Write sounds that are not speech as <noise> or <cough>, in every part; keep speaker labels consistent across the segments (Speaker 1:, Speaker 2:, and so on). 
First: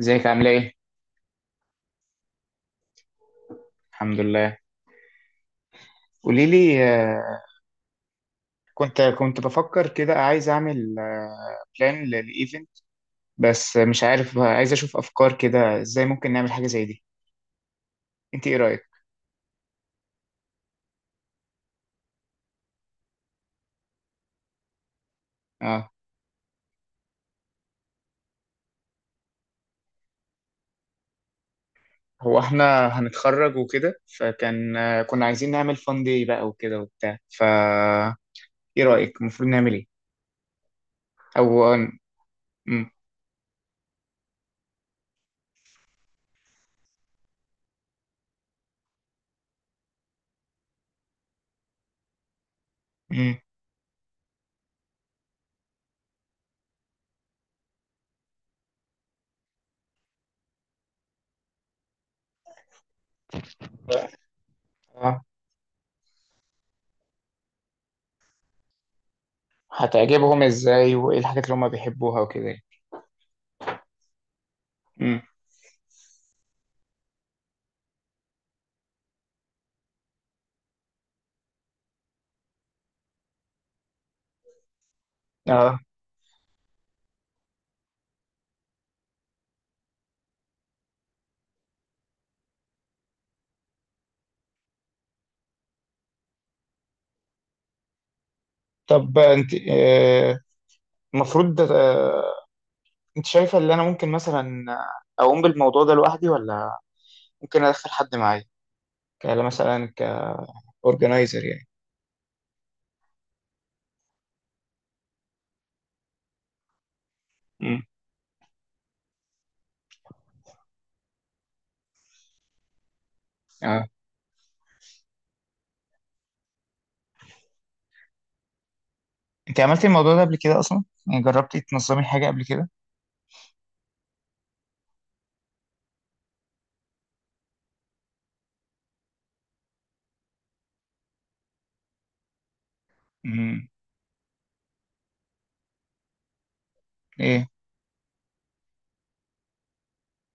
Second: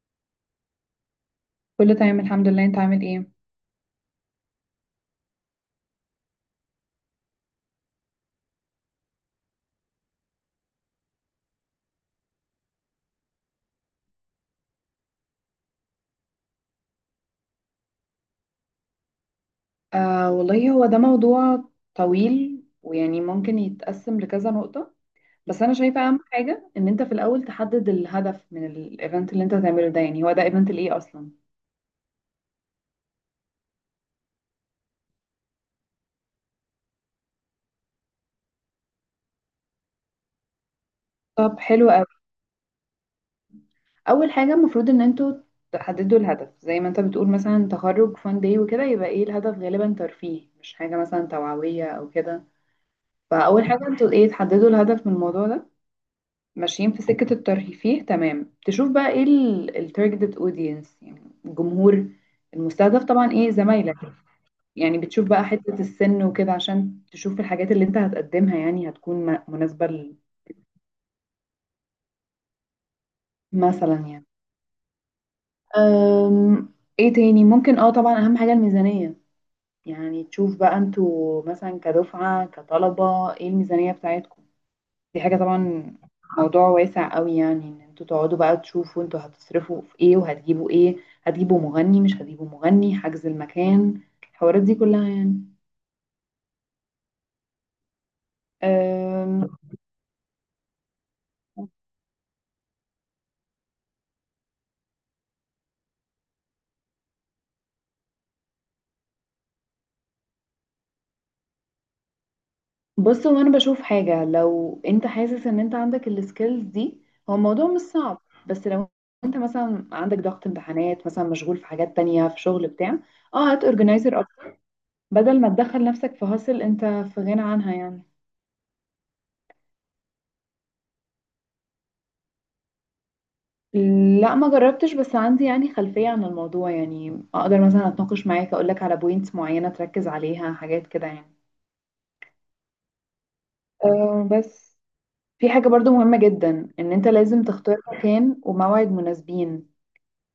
Speaker 1: ازيك؟ عامله ايه؟
Speaker 2: كله تمام الحمد لله. انت عامل ايه؟
Speaker 1: الحمد لله. قولي لي. كنت بفكر كده، عايز اعمل بلان للايفنت، بس مش عارف. عايز اشوف افكار كده ازاي ممكن نعمل حاجه زي دي. انت ايه رايك؟
Speaker 2: آه والله، هو ده موضوع طويل ويعني ممكن يتقسم لكذا نقطة. بس انا
Speaker 1: اه،
Speaker 2: شايفة اهم حاجة ان انت في الاول تحدد الهدف من الايفنت اللي انت هتعمله ده، يعني هو ده ايفنت لايه اصلا؟
Speaker 1: هو احنا هنتخرج وكده، فكان كنا عايزين نعمل فان داي بقى وكده وبتاع فا. ايه رايك المفروض نعمل ايه؟
Speaker 2: طب
Speaker 1: او
Speaker 2: حلو قوي.
Speaker 1: مم،
Speaker 2: اول حاجة المفروض ان انتوا تحددوا الهدف زي ما انت بتقول، مثلا تخرج فان داي وكده، يبقى ايه الهدف؟ غالبا ترفيه، مش حاجة مثلا توعوية او كده.
Speaker 1: مم.
Speaker 2: فاول حاجة انتوا ايه، تحددوا الهدف من الموضوع ده. ماشيين في سكة الترفيه، فيه، تمام، تشوف بقى ايه التارجتد اودينس، يعني الجمهور المستهدف، طبعا ايه، زمايلك. يعني
Speaker 1: اه،
Speaker 2: بتشوف بقى حتة السن وكده عشان تشوف الحاجات اللي انت هتقدمها يعني هتكون مناسبة
Speaker 1: هتعجبهم ازاي، وايه الحاجات اللي هم بيحبوها وكده يعني.
Speaker 2: مثلا، يعني.
Speaker 1: امم.
Speaker 2: أم، ايه تاني ممكن، طبعا اهم حاجة الميزانية. يعني تشوف بقى انتوا مثلا كدفعة كطلبة ايه الميزانية بتاعتكم. دي حاجة
Speaker 1: اه،
Speaker 2: طبعا موضوع واسع قوي، يعني ان انتوا تقعدوا بقى تشوفوا انتوا هتصرفوا في ايه وهتجيبوا ايه. هتجيبوا مغني، مش هتجيبوا مغني، حجز المكان، الحوارات دي كلها يعني.
Speaker 1: طب
Speaker 2: أم،
Speaker 1: انت المفروض. انت شايفه اللي انا ممكن مثلا اقوم بالموضوع ده لوحدي، ولا ممكن ادخل حد معايا كلا مثلا كاورجنايزر يعني؟
Speaker 2: بص، هو انا بشوف حاجة، لو انت حاسس ان انت عندك السكيلز دي هو الموضوع مش
Speaker 1: امم.
Speaker 2: صعب. بس لو انت مثلا عندك ضغط امتحانات، مثلا مشغول في حاجات تانية، في شغل بتاع، اه هات
Speaker 1: اه،
Speaker 2: اورجنايزر اكتر، بدل ما تدخل نفسك في هاسل انت في غنى عنها يعني.
Speaker 1: انت عملتي الموضوع ده قبل كده اصلا؟ يعني جربتي تنظمي حاجه قبل كده؟
Speaker 2: لا، ما جربتش، بس عندي يعني خلفية عن الموضوع، يعني اقدر مثلا اتناقش معاك اقولك على بوينتس معينة تركز عليها، حاجات كده يعني.
Speaker 1: امم.
Speaker 2: أه. بس في حاجة برضو مهمة جدا، ان انت لازم
Speaker 1: ايه؟
Speaker 2: تختار مكان وموعد مناسبين.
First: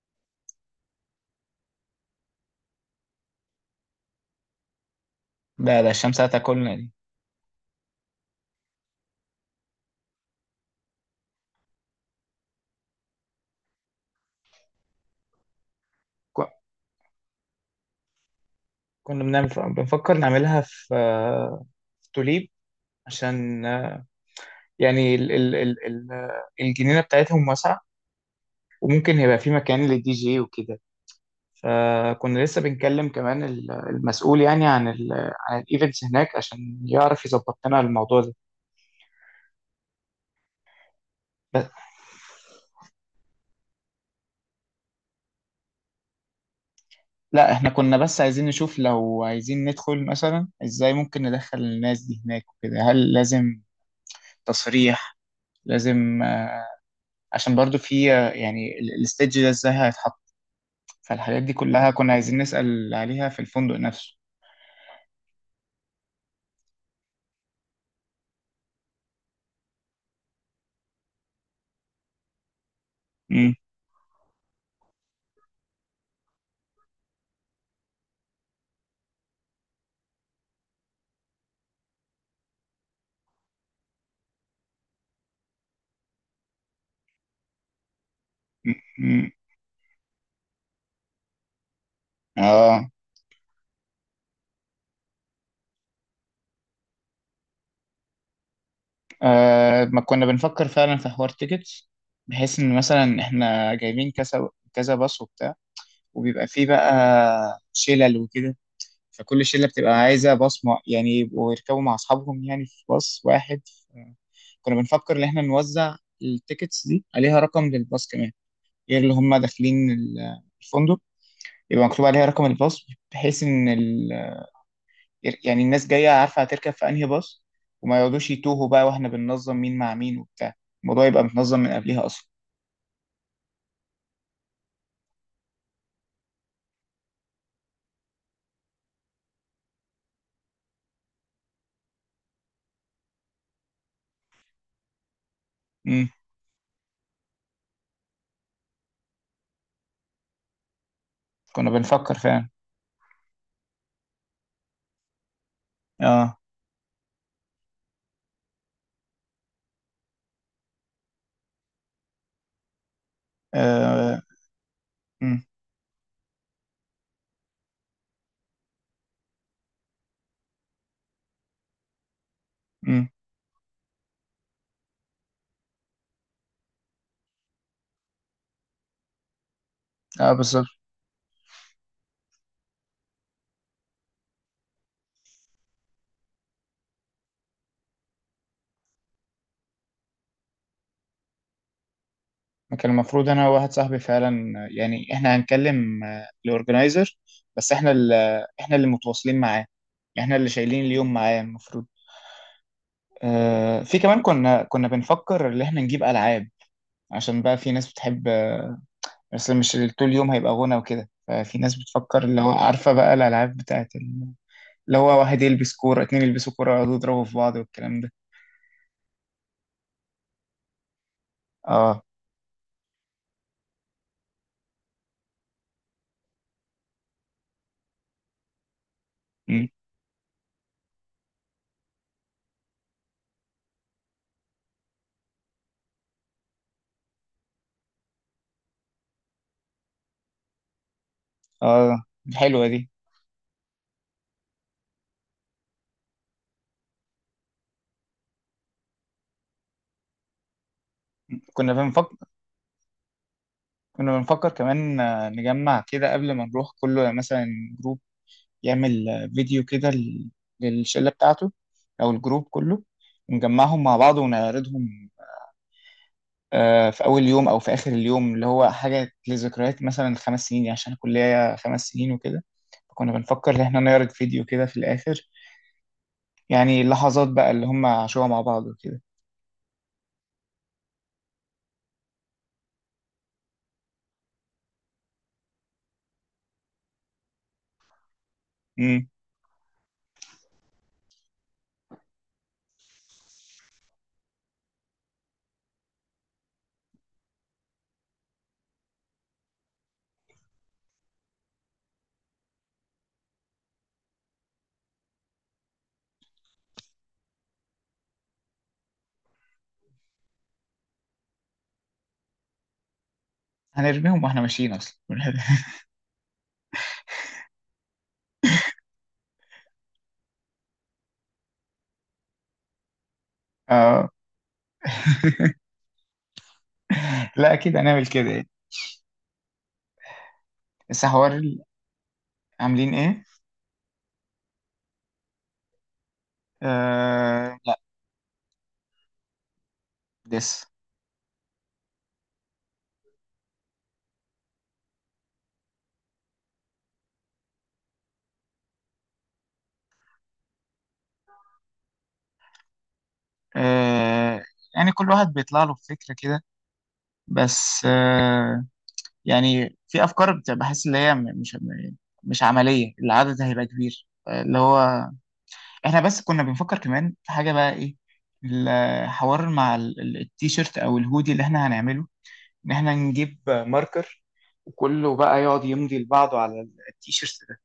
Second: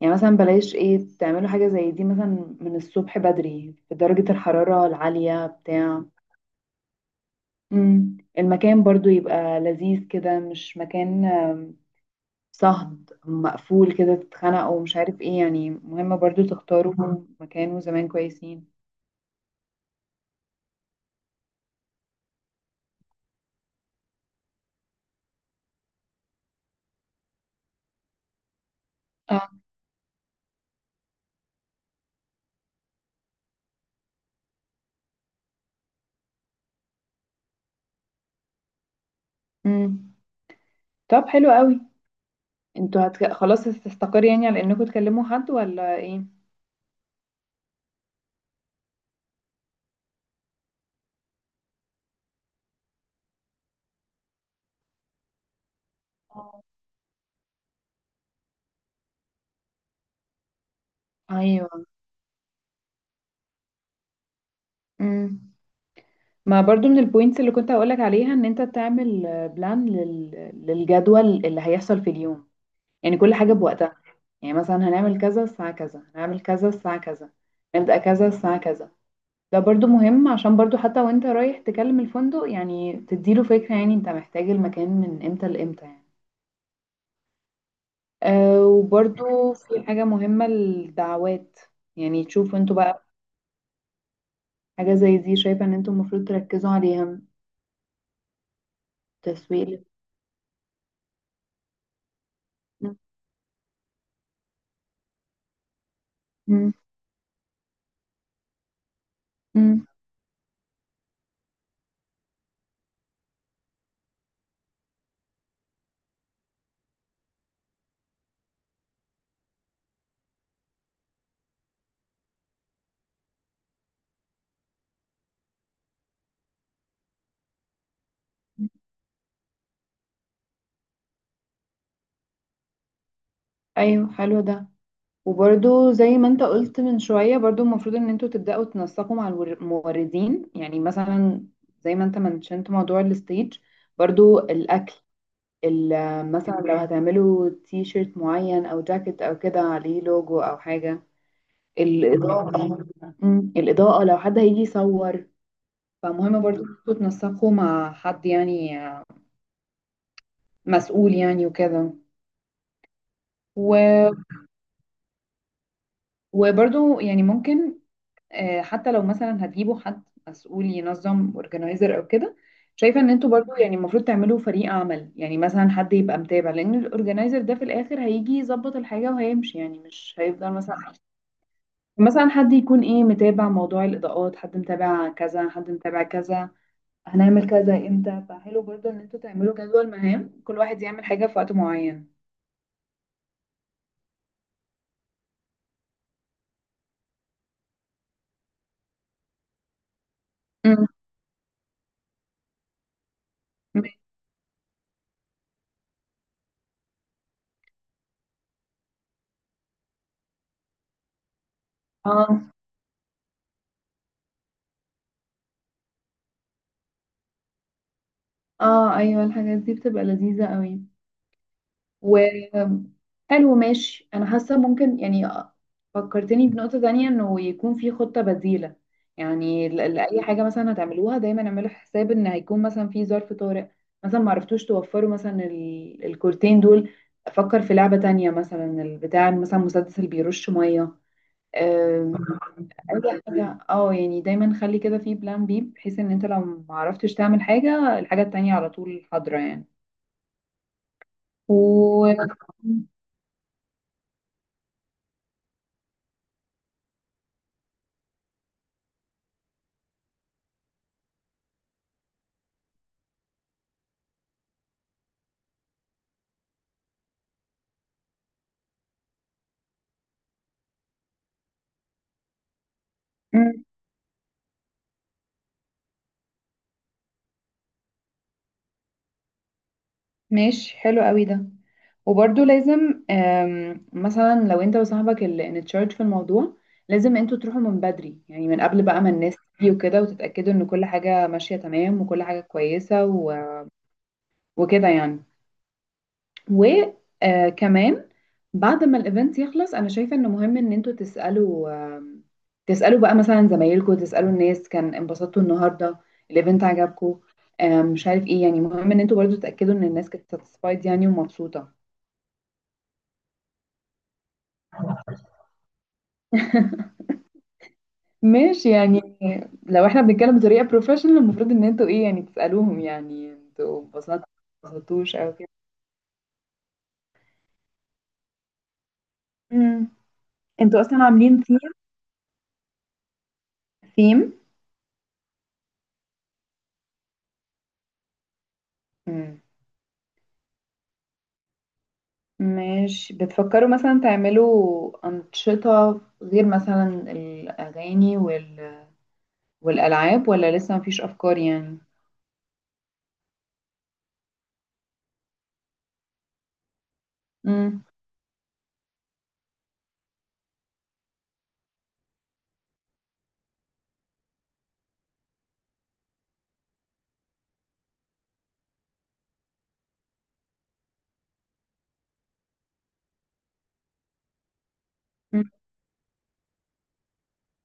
Speaker 2: يعني مثلا بلاش ايه، تعملوا حاجة زي دي مثلا من الصبح بدري في درجة الحرارة العالية
Speaker 1: لا، ده
Speaker 2: بتاع.
Speaker 1: الشمس هتاكلنا دي.
Speaker 2: المكان برضو يبقى لذيذ كده، مش مكان صهد مقفول كده تتخنقوا ومش عارف ايه، يعني مهم برضو
Speaker 1: ك-
Speaker 2: تختاروا مكان وزمان كويسين.
Speaker 1: كنا بنعمل، بنفكر نعملها في في توليب، عشان يعني الجنينه بتاعتهم واسعه، وممكن يبقى في
Speaker 2: اه.
Speaker 1: مكان للدي جي وكده. فكنا لسه بنكلم كمان المسؤول يعني عن عن الايفنتس هناك، عشان يعرف يظبط لنا الموضوع ده.
Speaker 2: امم. طب حلو
Speaker 1: بس
Speaker 2: قوي. انتوا خلاص هتستقر يعني على انكم تكلموا حد ولا ايه؟
Speaker 1: لا، احنا كنا بس عايزين نشوف لو عايزين ندخل مثلا، ازاي ممكن ندخل الناس دي هناك وكده، هل لازم تصريح، لازم عشان برضو في يعني الستيج ده ازاي هيتحط. فالحاجات دي
Speaker 2: ايوه.
Speaker 1: كلها كنا عايزين نسأل عليها في الفندق نفسه.
Speaker 2: امم. ما برضو من البوينتس اللي كنت هقولك عليها ان انت تعمل بلان للجدول اللي هيحصل في اليوم، يعني كل
Speaker 1: امم.
Speaker 2: حاجة بوقتها. يعني مثلا هنعمل كذا الساعة كذا، هنعمل كذا الساعة كذا، نبدأ كذا الساعة كذا. ده برضو مهم، عشان برضو حتى وانت رايح تكلم الفندق، يعني تديله فكرة، يعني انت محتاج المكان من امتى لامتى يعني. أه،
Speaker 1: امم.
Speaker 2: وبرضو في حاجة مهمة، الدعوات. يعني تشوفوا انتوا
Speaker 1: اه.
Speaker 2: بقى، حاجة زي دي شايفة ان انتوا المفروض تركزوا عليها، تسويق.
Speaker 1: آه، ما كنا بنفكر فعلا في حوار تيكتس، بحيث ان
Speaker 2: م-
Speaker 1: مثلا احنا جايبين كذا كذا باص وبتاع، وبيبقى فيه
Speaker 2: م-
Speaker 1: بقى شلل وكده، فكل شلة
Speaker 2: م.
Speaker 1: بتبقى عايزة باص. مع يعني يبقوا يركبوا مع أصحابهم يعني في باص واحد. كنا بنفكر إن إحنا نوزع التيكتس دي، عليها رقم للباص كمان غير اللي هم داخلين الفندق، يبقى مكتوب عليها رقم الباص، بحيث إن يعني الناس جاية عارفة هتركب في أنهي باص، وما يقعدوش يتوهوا بقى، وإحنا بننظم مين مع مين وبتاع. الموضوع يبقى متنظم من قبلها أصلا.
Speaker 2: ايوه، حلو ده. وبرضو زي ما انت قلت من شوية، برضو المفروض ان انتوا تبدأوا تنسقوا مع الموردين، يعني مثلا زي ما انت منشنت موضوع الستيج، برضو الأكل،
Speaker 1: امم.
Speaker 2: مثلا لو هتعملوا تي شيرت معين او جاكيت او كده عليه لوجو او حاجة،
Speaker 1: كنا بنفكر فعلا.
Speaker 2: الإضاءة. الإضاءة لو حد هيجي يصور
Speaker 1: اه.
Speaker 2: فمهم برضو انتوا تنسقوا مع حد يعني مسؤول يعني وكده. و-
Speaker 1: اه. امم.
Speaker 2: وبرضو يعني ممكن، حتى لو مثلا هتجيبوا حد مسؤول ينظم، اورجنايزر او كده، شايفة
Speaker 1: امم.
Speaker 2: ان انتوا برضو يعني المفروض تعملوا فريق عمل، يعني مثلا حد يبقى متابع، لان الاورجنايزر ده في الاخر هيجي يظبط الحاجة وهيمشي يعني، مش
Speaker 1: اه
Speaker 2: هيفضل
Speaker 1: بالظبط.
Speaker 2: مثلا. مثلا حد يكون ايه، متابع موضوع الاضاءات، حد متابع كذا، حد متابع كذا، هنعمل كذا امتى، فحلو برضه ان انتوا تعملوا جدول مهام، كل واحد يعمل حاجة في وقت معين.
Speaker 1: ما كان المفروض أنا وواحد صاحبي فعلا يعني إحنا هنكلم الأورجنايزر، بس إحنا اللي، إحنا اللي متواصلين معاه، إحنا اللي شايلين
Speaker 2: امم.
Speaker 1: اليوم معاه المفروض. آه، في كمان كنا بنفكر إن إحنا نجيب ألعاب، عشان بقى في ناس بتحب، بس مش طول اليوم هيبقى غنى وكده، ففي ناس بتفكر اللي
Speaker 2: اه،
Speaker 1: هو، عارفة بقى الألعاب بتاعت اللي هو واحد يلبس كورة، اتنين يلبسوا كورة، يقعدوا يضربوا في بعض والكلام ده.
Speaker 2: اه. ايوه، الحاجات دي بتبقى لذيذة قوي.
Speaker 1: اه.
Speaker 2: وقالوا ماشي، انا حاسه ممكن يعني، فكرتني بنقطه تانية، انه يكون في خطه بديله.
Speaker 1: مم.
Speaker 2: يعني لاي حاجه مثلا هتعملوها دايما اعملوا حساب ان هيكون مثلا في ظرف طارئ. مثلا ما عرفتوش توفروا مثلا الكورتين دول، افكر في لعبه تانية، مثلا البتاع، مثلا مسدس اللي بيرش ميه.
Speaker 1: اه
Speaker 2: اي.
Speaker 1: حلوة دي.
Speaker 2: <laughs> حاجه اه، يعني دايما خلي كده في بلان بي، بحيث ان انت لو ما عرفتش تعمل حاجه، الحاجه التانية على طول حاضره يعني.
Speaker 1: كنا
Speaker 2: و
Speaker 1: بنفكر، كنا بنفكر كمان نجمع كده قبل ما نروح كله مثلا جروب يعمل فيديو كده للشلة بتاعته، أو الجروب كله، ونجمعهم مع بعض ونعرضهم في أول يوم أو في آخر اليوم، اللي هو حاجة لذكريات مثلا. 5 سنين يعني، عشان الكلية 5 سنين وكده. فكنا بنفكر إن إحنا نعرض فيديو كده في الآخر، يعني اللحظات بقى اللي هم عاشوها مع بعض وكده.
Speaker 2: ماشي، حلو قوي ده. وبرضو لازم، مثلا لو انت وصاحبك اللي انتشارج في الموضوع، لازم انتوا تروحوا من بدري، يعني من قبل بقى
Speaker 1: مم.
Speaker 2: ما الناس تيجي وكده، وتتأكدوا ان كل حاجة ماشية تمام وكل حاجة كويسة، وكده يعني. وكمان بعد ما الايفنت يخلص، انا شايفة انه مهم ان انتوا تسألوا، آم، تسألوا بقى مثلا زمايلكم، تسألوا الناس، كان انبسطتوا النهاردة؟ الايفنت عجبكم؟ مش عارف ايه، يعني مهم ان انتوا برضو تتأكدوا ان الناس كانت ساتسفايد يعني ومبسوطة.
Speaker 1: هنرميهم وإحنا ماشيين أصلا. <laughs>
Speaker 2: <laughs> ماشي يعني، لو احنا بنتكلم بطريقة بروفيشنال، المفروض ان انتوا ايه، يعني تسألوهم، يعني انتوا
Speaker 1: آه.
Speaker 2: انبسطتوا انبسطتوش او كده.
Speaker 1: لا أكيد هنعمل كده يعني.
Speaker 2: امم. انتوا اصلا
Speaker 1: بس حوار
Speaker 2: عاملين ثيم؟
Speaker 1: عاملين إيه؟
Speaker 2: ثيم.
Speaker 1: آه لا،
Speaker 2: امم.
Speaker 1: لسه.
Speaker 2: ماشي، بتفكروا مثلا تعملوا أنشطة غير مثلا الأغاني والألعاب، ولا لسه مفيش أفكار يعني.
Speaker 1: آه يعني كل واحد بيطلع له بفكرة كده، بس آه، يعني في افكار بحس اللي هي مش مش عمليه، العدد هيبقى كبير اللي هو. احنا بس كنا بنفكر كمان في حاجه بقى، ايه الحوار مع التيشيرت او الهودي اللي احنا هنعمله، ان احنا نجيب ماركر، وكله بقى يقعد يمضي لبعضه على التيشيرت ده،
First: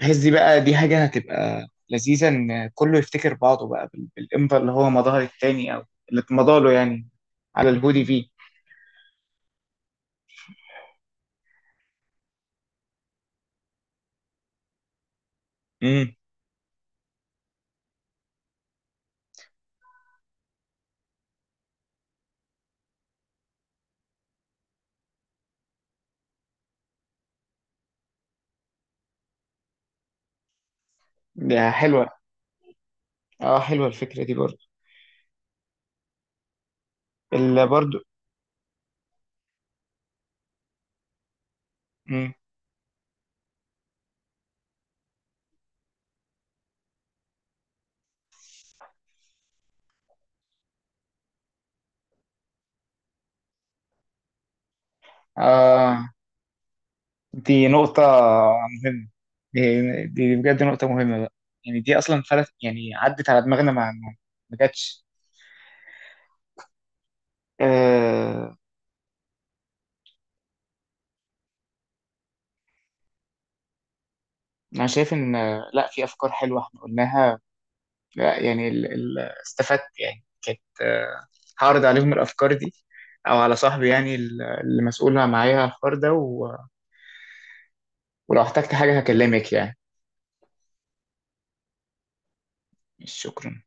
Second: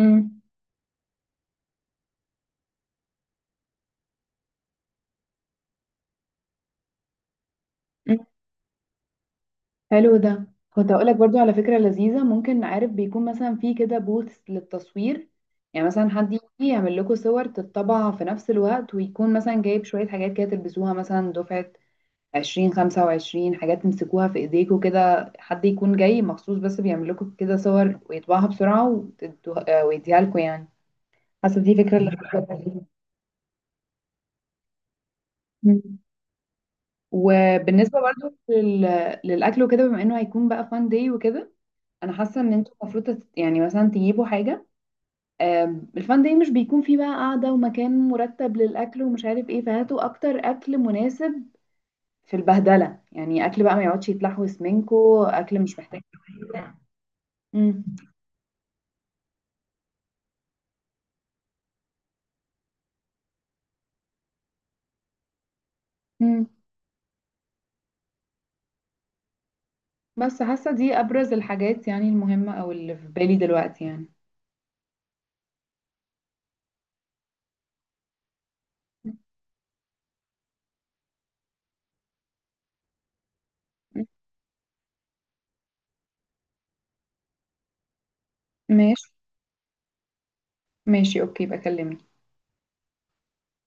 Speaker 1: بحيث دي بقى دي حاجه هتبقى لذيذه، ان كله يفتكر بعضه بقى بالامضاء اللي هو مضاها التاني، او اللي اتمضى له يعني على الهودي فيه.
Speaker 2: حلو ده. كنت هقولك برضو على فكرة لذيذة ممكن، عارف بيكون مثلا في كده بوث للتصوير. يعني مثلا
Speaker 1: امم.
Speaker 2: حد يجي يعمل لكم صور تتطبع في نفس الوقت، ويكون مثلا جايب شوية حاجات كده تلبسوها، مثلا دفعة 20 25 حاجات تمسكوها في ايديكوا كده، حد يكون جاي مخصوص بس بيعمل لكم كده صور ويطبعها بسرعة ويديها لكم يعني. حاسة
Speaker 1: ده
Speaker 2: دي فكرة
Speaker 1: حلوه.
Speaker 2: اللي،
Speaker 1: اه حلوه الفكره دي برضه.
Speaker 2: مم. <laughs> وبالنسبة
Speaker 1: برضه.
Speaker 2: برضو للأكل وكده، بما انه هيكون بقى فان داي وكده، انا
Speaker 1: مم.
Speaker 2: حاسه ان انتوا المفروض يعني مثلا تجيبوا حاجه، الفان داي مش بيكون فيه بقى قاعده ومكان مرتب للاكل ومش عارف ايه، فهاتوا اكتر اكل مناسب في البهدله، يعني اكل بقى ما يقعدش يتلحوس منكو، اكل مش محتاج.
Speaker 1: آه، دي نقطة
Speaker 2: امم.
Speaker 1: مهمة. دي, دي بجد نقطة مهمة بقى، يعني دي أصلا فلت، يعني عدت على دماغنا، ما ما جاتش.
Speaker 2: امم.
Speaker 1: آه،
Speaker 2: بس حاسه دي ابرز الحاجات يعني المهمه او اللي في بالي دلوقتي يعني.
Speaker 1: أنا شايف إن لا في أفكار حلوة إحنا قلناها. لا يعني ال ال استفدت يعني، كانت آه. هعرض عليهم الأفكار دي، أو على صاحبي
Speaker 2: مم.
Speaker 1: يعني اللي مسؤول معايا على الحوار ده و، ولو احتجت حاجة
Speaker 2: ماشي،
Speaker 1: هكلمك يعني.
Speaker 2: ماشي، اوكي، بكلمك.
Speaker 1: شكرا.